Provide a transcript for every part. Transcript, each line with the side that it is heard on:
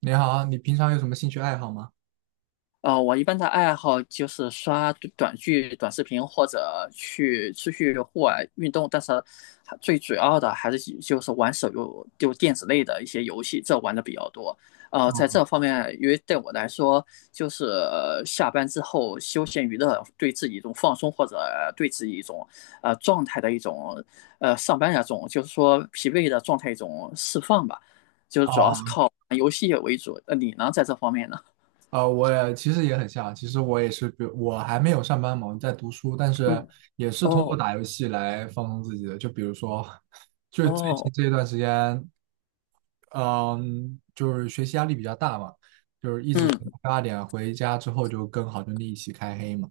right: 你好，你平常有什么兴趣爱好吗？
left: 我一般的爱好就是刷短剧、短视频，或者出去户外运动。但是还最主要的还是以就是玩手游，就电子类的一些游戏，这玩的比较多。在这方面，因为对我来说，就是下班之后休闲娱乐，对自己一种放松，或者对自己一种状态的一种上班那种，就是说疲惫的状态一种释放吧。就是主要是
right: 啊，
left: 看游戏为主。你呢，在这方面呢？
right: 我也其实也很像，其实我也是，比如我还没有上班嘛，我在读书，但是
left: 嗯。
right: 也是通过
left: 哦。
right: 打游戏来放松自己的。就比如说，就最近
left: 哦。
right: 这一段时间，嗯，就是学习压力比较大嘛，就是一直学到
left: 嗯。
right: 8点，回家之后就跟好兄弟一起开黑嘛。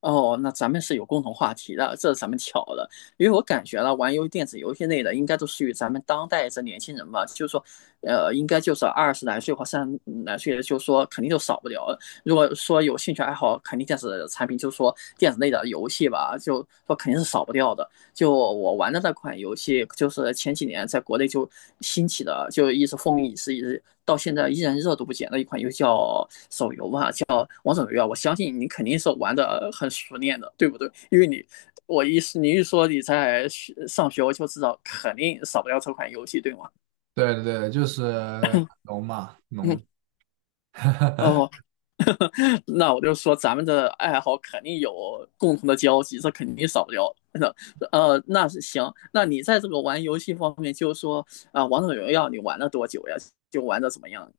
left: 哦。那咱们是有共同话题的，这是咱们巧了，因为我感觉呢，玩电子游戏类的应该都属于咱们当代这年轻人吧，就是说，应该就是20来岁或30来岁的，就是说肯定就少不了了。如果说有兴趣爱好，肯定电子产品，就是说电子类的游戏吧，就说肯定是少不掉的。就我玩的那款游戏，就是前几年在国内就兴起的，就一直风靡一时，一直到现在依然热度不减的一款游戏叫手游吧，叫王者荣耀。我相信你肯定是玩的很熟练的，对不对？因为你，你一说你在上学，我就知道肯定少不了这款游戏，对吗？
right: 对对对，就是农嘛，
left: 嗯。
right: 农。
left: 哦，那我就说咱们的爱好肯定有共同的交集，这肯定少不了的。那是行，那你在这个玩游戏方面，就是说啊，王者荣耀你玩了多久呀？就玩的怎么样？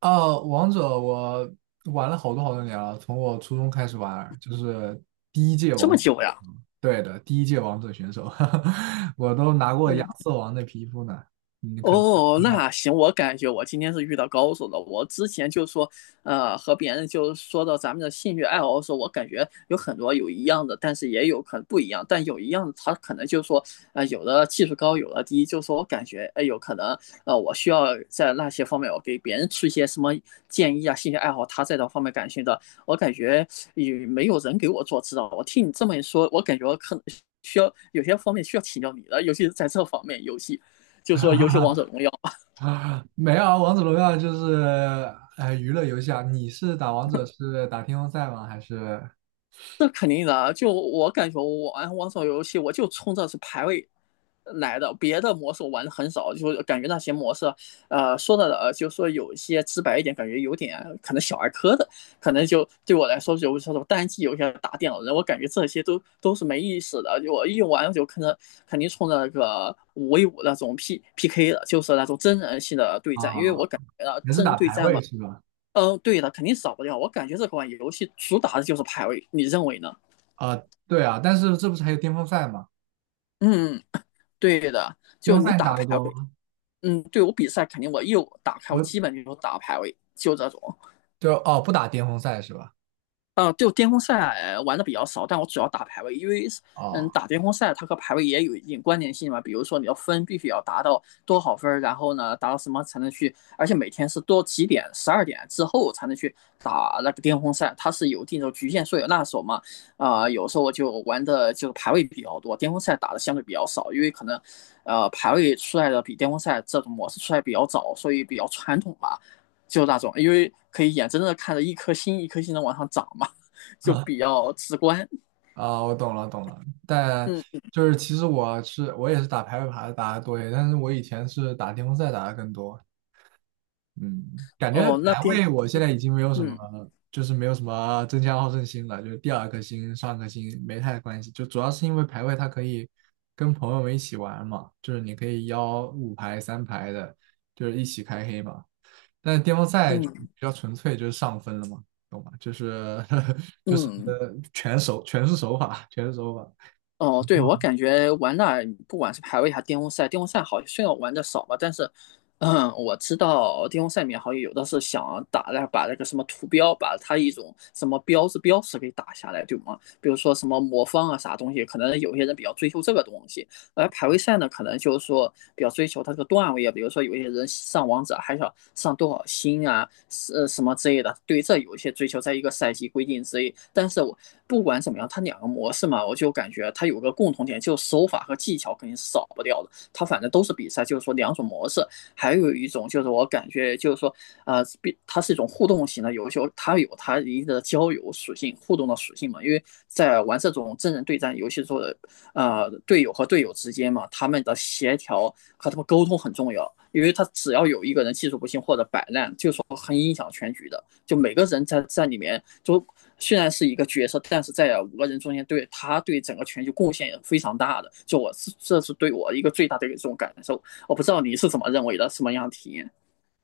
right: 哦，王者我玩了好多好多年了，从我初中开始玩，就是第一届
left: 这
right: 王，
left: 么久呀？
right: 对的，第一届王者选手，我都拿过亚
left: 嗯。
right: 瑟王的皮肤呢，你可能还
left: 哦，
right: 不知
left: 那
right: 道。
left: 行，我感觉我今天是遇到高手了。我之前就说，和别人就说到咱们的兴趣爱好的时候，我感觉有很多有一样的，但是也有可能不一样。但有一样的，他可能就说，有的技术高，有的低。就说我感觉，哎，有可能，我需要在那些方面，我给别人出一些什么建议啊，兴趣爱好，他在这方面感兴趣的，我感觉也没有人给我做指导。我听你这么一说，我感觉我可能需要有些方面需要请教你的，尤其是在这方面游戏。就说游戏王者 荣耀，
right: 没有啊，王者荣耀就是娱乐游戏啊。你是打王者是打巅峰赛吗？还是
left: 这肯定的啊。就我感觉我玩王者游戏，我就冲着是排位来的，别的模式我玩的很少，就感觉那些模式，就说有一些直白一点，感觉有点可能小儿科的，可能就对我来说有时候单机游戏打电脑人，我感觉这些都是没意思的。我一玩就可能肯定冲着那个5v5那种 PPK 的，就是那种真人性的对
right: 啊，
left: 战，因为我感觉到
right: 也是
left: 真人
right: 打
left: 对
right: 排
left: 战。
right: 位是吧？
left: 嗯，对的，肯定少不掉。我感觉这款游戏主打的就是排位，你认为呢？
right: 啊，对啊，但是这不是还有巅峰赛吗？
left: 嗯，对的，
right: 巅
left: 就
right: 峰
left: 你
right: 赛你
left: 打
right: 打得
left: 排
right: 多
left: 位。
right: 吗？
left: 嗯，对我比赛肯定我一打开，我
right: 我
left: 基本就是打排位，就这种。
right: 哦，不打巅峰赛是吧？
left: 啊，就巅峰赛玩的比较少，但我主要打排位，因为嗯，
right: 哦。
left: 打巅峰赛它和排位也有一定关联性嘛。比如说你要分必须要达到多少分，然后呢达到什么才能去，而且每天是多几点，12点之后才能去打那个巅峰赛，它是有一定的局限，所以那时候嘛，啊，有时候我就玩的就是排位比较多，巅峰赛打的相对比较少，因为可能排位出来的比巅峰赛这种模式出来比较早，所以比较传统吧。就那种，因为可以眼睁睁的看着一颗星一颗星的往上涨嘛，就比 较直观。
right: 啊，我懂了，懂了。但
left: 嗯。
right: 就是其实我也是打排位牌打的多一些，但是我以前是打巅峰赛打的更多。嗯，感觉
left: 哦，那
right: 排
left: 边。
right: 位我现在已经没有什么，
left: 嗯。
right: 就是没有什么争强好胜心了，就是第二颗星、上颗星没太关系。就主要是因为排位它可以跟朋友们一起玩嘛，就是你可以邀五排、三排的，就是一起开黑嘛。但是巅峰赛就比
left: 嗯。
right: 较纯粹，就是上分了嘛，懂吗？就是 就是
left: 嗯。
right: 全是手法。
left: 哦，对我感觉玩那不管是排位还是巅峰赛，巅峰赛好像虽然我玩的少吧，但是嗯，我知道巅峰赛里面好像有的是想打那把那个什么图标，把它一种什么标志标识给打下来，对吗？比如说什么魔方啊啥东西，可能有些人比较追求这个东西，而排位赛呢，可能就是说比较追求它这个段位啊，比如说有些人上王者还想上多少星啊，什么之类的，对这有一些追求，在一个赛季规定之内。但是我不管怎么样，它两个模式嘛，我就感觉它有个共同点，就是手法和技巧肯定是少不掉的。它反正都是比赛，就是说两种模式，还有一种就是我感觉就是说，呃，它是一种互动型的游戏，它有它一定的交友属性、互动的属性嘛，因为在玩这种真人对战游戏做的时候。队友和队友之间嘛，他们的协调和他们沟通很重要，因为他只要有一个人技术不行或者摆烂，就是说很影响全局的。就每个人在里面，就虽然是一个角色，但是在5个人中间对他对整个全局贡献也非常大的。就我这是对我一个最大的一种感受。我不知道你是怎么认为的，什么样的体验？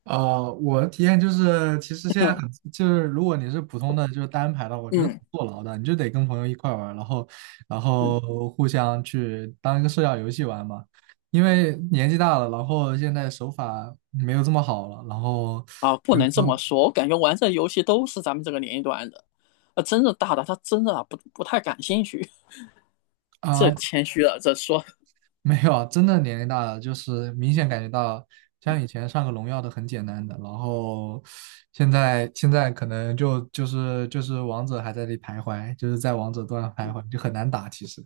right: 我的体验就是，其实现在很 就是，如果你是普通的，就是单排的话我觉得挺
left: 嗯。
right: 坐牢的，你就得跟朋友一块玩儿然后，然
left: 嗯。
right: 后互相去当一个社交游戏玩嘛。因为年纪大了，然后现在手法没有这么好了，然后，
left: 啊，不
right: 比如
left: 能这
right: 说
left: 么说，我感觉玩这游戏都是咱们这个年龄段的，真的大的他真的不太感兴趣。
right: 啊、
left: 这
right: 呃
left: 谦虚了，这说，
right: 没有啊，真的年龄大了，就是明显感觉到，像以前上个荣耀都很简单的，然后现在可能就就是王者还在那里徘徊，就是在王者端徘徊，就很难打。其实，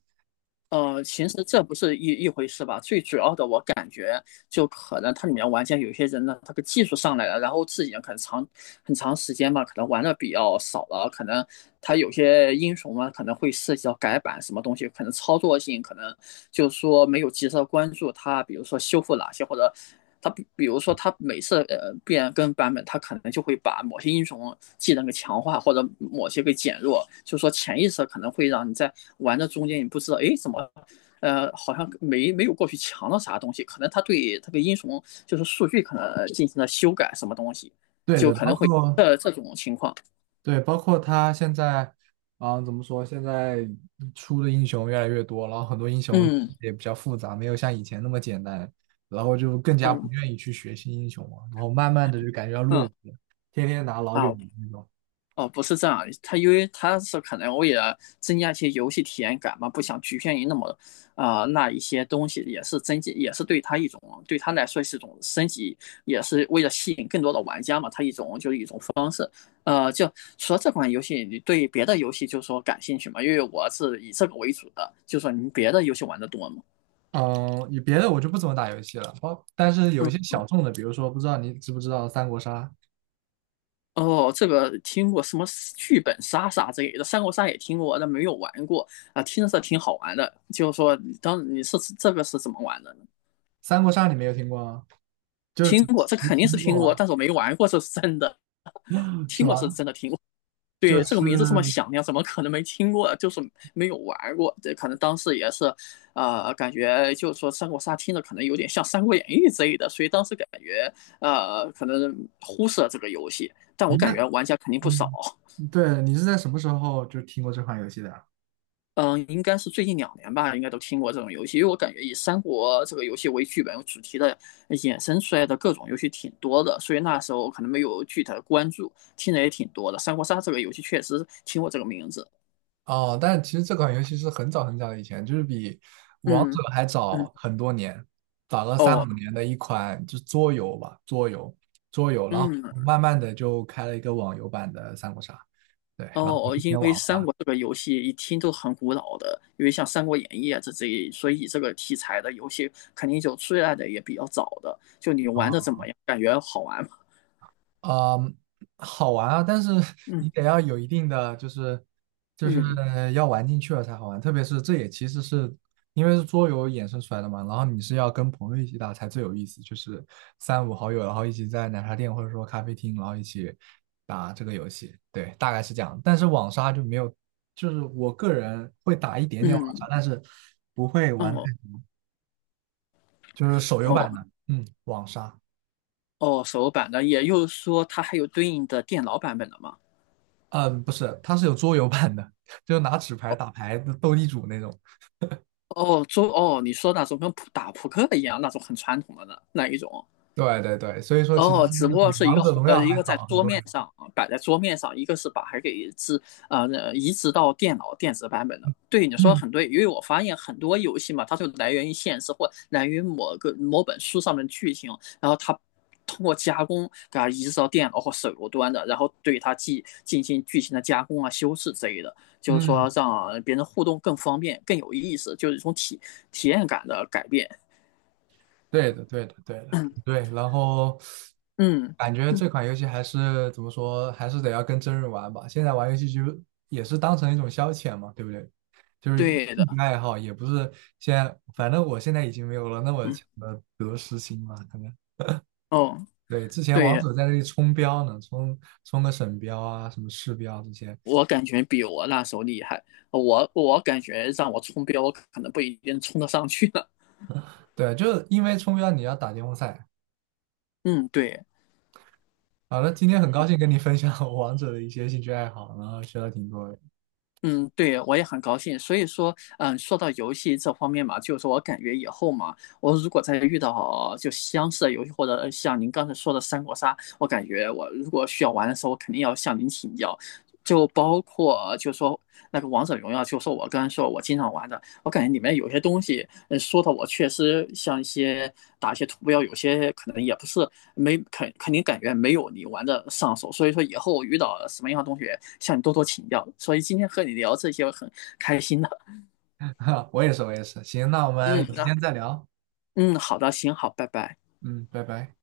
left: 其实这不是一回事吧？最主要的，我感觉就可能它里面玩家有些人呢，他的技术上来了，然后自己可能长很长时间吧，可能玩的比较少了，可能他有些英雄嘛，可能会涉及到改版什么东西，可能操作性可能就是说没有及时的关注它，比如说修复哪些或者。他比如说，他每次变更版本，他可能就会把某些英雄技能给强化，或者某些给减弱。就是说潜意识可能会让你在玩的中间，你不知道，哎，怎么，好像没有过去强了啥东西？可能他对这个英雄就是数据可能进行了修改，什么东西，
right: 对
left: 就
right: 的，
left: 可
right: 包
left: 能会
right: 括
left: 这种情况。
right: 对，包括他现在啊，怎么说？现在出的英雄越来越多，然后很多英雄
left: 嗯。
right: 也比较复杂，没有像以前那么简单，然后就更加不
left: 嗯。
right: 愿意去学新英雄了，然后慢慢的就感觉要落
left: 嗯。
right: 伍了，天天拿老九
left: 啊。
right: 那种。
left: 哦，不是这样，他因为他是可能为了增加一些游戏体验感嘛，不想局限于那么啊，那一些东西，也是增进，也是对他一种对他来说是一种升级，也是为了吸引更多的玩家嘛，他一种就是一种方式。就了这款游戏，你对别的游戏就是说感兴趣嘛？因为我是以这个为主的，就是说你别的游戏玩的多吗？
right: 嗯，也别的我就不怎么打游戏了，但是有一些小众的，比如说不知道你知不知道三国杀？
left: 哦，这个听过什么剧本杀啥之类的，三国杀也听过，但没有玩过啊。听着挺好玩的，就是说，当你是这个是怎么玩的呢？
right: 三国杀你没有听过吗？就是
left: 听
right: 只
left: 过，这
right: 只
left: 肯定是
right: 听
left: 听
right: 过
left: 过，
right: 吗？
left: 但是我没玩过，这是真的。
right: 是
left: 听过是
right: 吧？
left: 真的听过，
right: 就
left: 对这个
right: 是
left: 名字这么响亮，怎么可能没听过？就是没有玩过，这可能当时也是，感觉就是说三国杀听着可能有点像《三国演义》之类的，所以当时感觉可能忽视了这个游戏，但我
right: 您
left: 感
right: 那，
left: 觉玩家肯定不少。
right: 嗯，对，你是在什么时候就听过这款游戏的啊
left: 嗯，应该是最近2年吧，应该都听过这种游戏，因为我感觉以三国这个游戏为剧本主题的衍生出来的各种游戏挺多的，所以那时候可能没有具体的关注，听的也挺多的。三国杀这个游戏确实听过这个名字。
right: 哦，但是其实这款游戏是很早很早以前，就是比王者
left: 嗯。
right: 还
left: 嗯。
right: 早很多年，早了
left: 哦。
right: 3到5年的一款就桌游吧，桌游,然后
left: 嗯。
right: 慢慢的就开了一个网游版的三国杀，对，然后
left: 哦，
right: 今
left: 因
right: 天
left: 为
right: 网
left: 三
right: 上。
left: 国这个游戏一听都很古老的，因为像《三国演义》啊这一，所以这个题材的游戏肯定就出来的也比较早的。就你玩的怎
right: 啊，
left: 么样？感觉好玩吗？
right: 啊，好玩啊，但是 你
left: 嗯。
right: 得要有一定的，就是就是
left: 嗯。
right: 要玩进去了才好玩。特别是这也其实是因为是桌游衍生出来的嘛，然后你是要跟朋友一起打才最有意思，就是三五好友，然后一起在奶茶店或者说咖啡厅，然后一起打这个游戏。对，大概是这样。但是网杀就没有，就是我个人会打一点点网杀，
left: 嗯。
right: 但是不会
left: 嗯。
right: 玩太，
left: 哦。
right: 就是手游
left: 哦。
right: 版的，嗯，网杀。
left: 哦，手版的，也就是说它还有对应的电脑版本的吗？
right: 嗯，不是，它是有桌游版的，就拿纸牌打牌的斗地主那种。
left: 哦，你说那种跟打扑克一样那种很传统的呢，那一种？
right: 对对对，所以说其实
left: 哦，只不
right: 是
left: 过
right: 比
left: 是一
right: 王
left: 个
right: 者荣耀
left: 一
right: 还
left: 个在
right: 早很
left: 桌
right: 多
left: 面
right: 年。
left: 上啊摆在桌面上，一个是把它给置呃呃移植到电脑电子版本的。对，你说的
right: 嗯
left: 很对，因为我发现很多游戏嘛，它就来源于现实或来源于某个某本书上面的剧情，然后它通过加工给它移植到电脑或手游端的，然后对它进行剧情的加工啊、修饰之类的，就是说
right: 嗯，
left: 让别人互动更方便、更有意思，就是一种体验感的改变。
right: 对的对的对的对。然后
left: 嗯，
right: 感觉这款游戏还是怎么说，还是得要跟真人玩吧。现在玩游戏就也是当成一种消遣嘛，对不对？就是
left: 对的。
right: 兴趣爱好，也不是现在，反正我现在已经没有了那么
left: 嗯。
right: 强的得失心嘛，可能。
left: 哦。
right: 对，之前王
left: 对，
right: 者在那里冲标呢，冲个省标啊，什么市标这些。
left: 我感觉比我那时候厉害，我感觉让我冲标，我可能不一定冲得上去了。
right: 对，就是因为冲标你要打巅峰赛。
left: 嗯，对。
right: 好了，今天很高兴跟你分享我王者的一些兴趣爱好，然后学了挺多的。
left: 嗯，对，我也很高兴。所以说，嗯，说到游戏这方面嘛，就是说我感觉以后嘛，我如果再遇到就相似的游戏，或者像您刚才说的三国杀，我感觉我如果需要玩的时候，我肯定要向您请教。就包括就说那个王者荣耀，就说我刚才说我经常玩的。我感觉里面有些东西，说的我确实像一些打一些图标，有些可能也不是没肯定感觉没有你玩的上手，所以说以后遇到什么样的同学向你多多请教。所以今天和你聊这些我很开心的。
right: 我也是，我也是。行，那我们
left: 嗯，
right: 有时
left: 那
right: 间再聊。
left: 嗯，好的，行，好，拜拜。
right: 嗯，拜拜。